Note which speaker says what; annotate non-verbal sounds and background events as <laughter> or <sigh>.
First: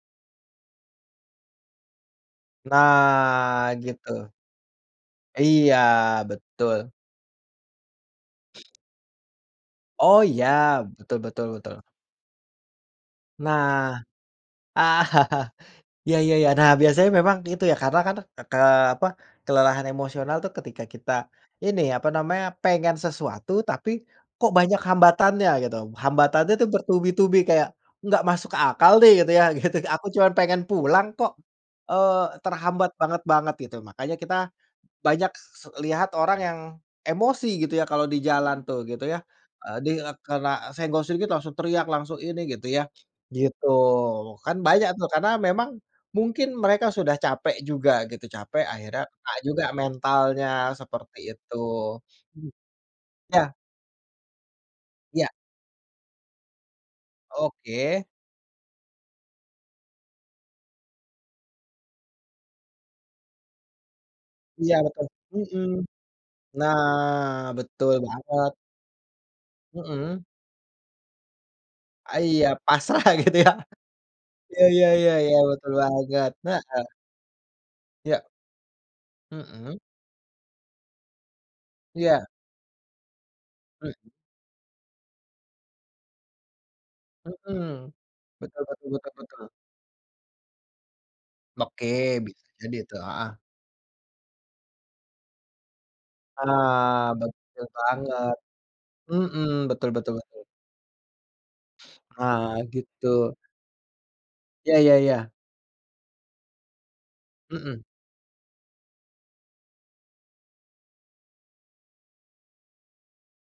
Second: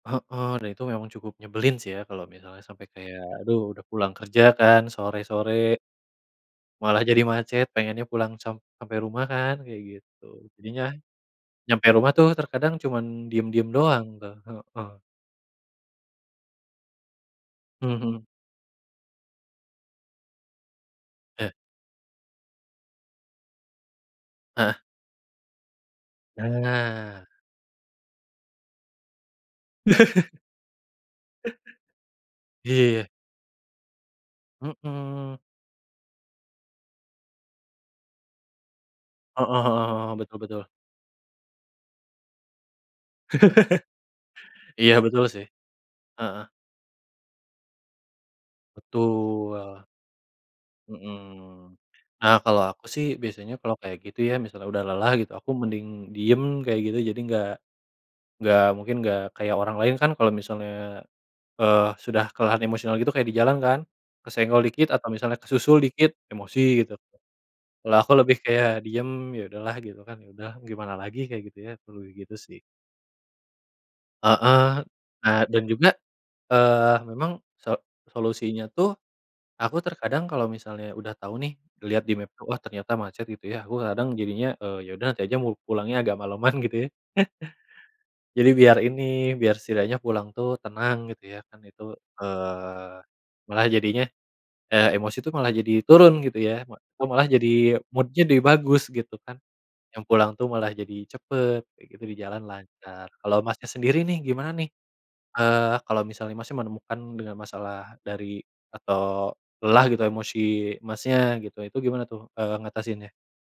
Speaker 1: Heeh, dan itu memang cukup nyebelin sih ya, kalau misalnya sampai kayak aduh
Speaker 2: Nah
Speaker 1: udah pulang
Speaker 2: gitu.
Speaker 1: kerja kan sore-sore.
Speaker 2: Iya betul.
Speaker 1: Malah jadi macet pengennya pulang sam sampai rumah kan kayak
Speaker 2: Oh iya,
Speaker 1: gitu. Jadinya,
Speaker 2: betul betul betul
Speaker 1: nyampe rumah tuh terkadang cuman diem-diem
Speaker 2: Nah.
Speaker 1: doang tuh, heeh.
Speaker 2: <chuckles> Ya ya ya. Nah, biasanya memang gitu ya
Speaker 1: Mhm
Speaker 2: karena kan
Speaker 1: mhm.
Speaker 2: ke apa kelelahan emosional tuh ketika kita
Speaker 1: Ya.
Speaker 2: ini apa namanya pengen sesuatu tapi kok banyak
Speaker 1: Heeh.
Speaker 2: hambatannya gitu, hambatannya tuh
Speaker 1: Nah.
Speaker 2: bertubi-tubi kayak enggak masuk akal deh gitu ya, gitu aku cuman
Speaker 1: <laughs>
Speaker 2: pengen pulang kok,
Speaker 1: <chuckles>
Speaker 2: eee, terhambat
Speaker 1: Iya, ya.
Speaker 2: banget-banget gitu. Makanya kita banyak
Speaker 1: Mhm.
Speaker 2: se lihat orang yang emosi gitu ya kalau di jalan tuh gitu ya,
Speaker 1: Heeh heeh
Speaker 2: eee, di,
Speaker 1: heeh,
Speaker 2: eee,
Speaker 1: betul betul.
Speaker 2: karena senggol sedikit langsung teriak langsung ini gitu ya, gitu kan
Speaker 1: <laughs>
Speaker 2: banyak
Speaker 1: Iya
Speaker 2: tuh
Speaker 1: betul
Speaker 2: karena
Speaker 1: sih,
Speaker 2: memang
Speaker 1: heeh.
Speaker 2: mungkin mereka sudah capek juga gitu capek akhirnya kena
Speaker 1: Betul.
Speaker 2: juga mentalnya seperti itu,
Speaker 1: Mhm. Nah,
Speaker 2: mmm,
Speaker 1: kalau aku sih
Speaker 2: ya.
Speaker 1: biasanya kalau kayak gitu ya misalnya udah lelah gitu,
Speaker 2: Iya.
Speaker 1: aku mending diem kayak gitu jadi enggak,
Speaker 2: Oke
Speaker 1: enggak mungkin enggak kayak orang lain kan kalau misalnya, eee, sudah kelelahan emosional gitu kayak di jalan kan kesenggol
Speaker 2: Iya
Speaker 1: dikit
Speaker 2: betul
Speaker 1: atau misalnya
Speaker 2: mhm.
Speaker 1: kesusul dikit emosi
Speaker 2: Nah,
Speaker 1: gitu,
Speaker 2: betul
Speaker 1: kalau aku lebih
Speaker 2: banget.
Speaker 1: kayak diem ya udahlah gitu kan,
Speaker 2: Mhm.
Speaker 1: ya udah gimana lagi kayak gitu ya perlu
Speaker 2: A
Speaker 1: gitu
Speaker 2: iya
Speaker 1: sih.
Speaker 2: pasrah gitu ya? <chuckles> Iya
Speaker 1: Heeh,
Speaker 2: iya iya iya,
Speaker 1: eee, dan
Speaker 2: betul
Speaker 1: juga,
Speaker 2: banget, heeh.
Speaker 1: eee, memang so
Speaker 2: Iya.
Speaker 1: solusinya tuh aku
Speaker 2: Mhm.
Speaker 1: terkadang kalau misalnya udah tahu nih ngelihat di
Speaker 2: Iya.
Speaker 1: map tuh, wah ternyata macet gitu ya aku
Speaker 2: Mhm.
Speaker 1: kadang jadinya, eee, ya udah nanti aja mu pulangnya agak maleman gitu ya. <chuckles>
Speaker 2: Mhm,
Speaker 1: Jadi
Speaker 2: betul
Speaker 1: biar
Speaker 2: betul betul
Speaker 1: ini
Speaker 2: betul.
Speaker 1: biar setidaknya pulang tuh tenang gitu ya kan
Speaker 2: Oke
Speaker 1: itu,
Speaker 2: bisa jadi
Speaker 1: eee,
Speaker 2: tu, heeh.
Speaker 1: malah jadinya, eee, emosi tuh malah jadi turun gitu ya, ma
Speaker 2: Ah
Speaker 1: aku malah
Speaker 2: betul
Speaker 1: jadi mood-nya
Speaker 2: banget,
Speaker 1: jadi bagus gitu kan.
Speaker 2: mhm, betul
Speaker 1: Yang
Speaker 2: betul
Speaker 1: pulang
Speaker 2: betul.
Speaker 1: tuh malah jadi cepet gitu, di jalan
Speaker 2: Ah,
Speaker 1: lancar.
Speaker 2: gitu.
Speaker 1: Kalau Masnya sendiri nih, gimana nih?
Speaker 2: Ya ya ya.
Speaker 1: Eee, Kalau misalnya, Masnya, menemukan dengan
Speaker 2: Mhm.
Speaker 1: masalah dari atau lelah gitu emosi, Masnya, gitu. Itu gimana tuh, eee, ngatasinnya?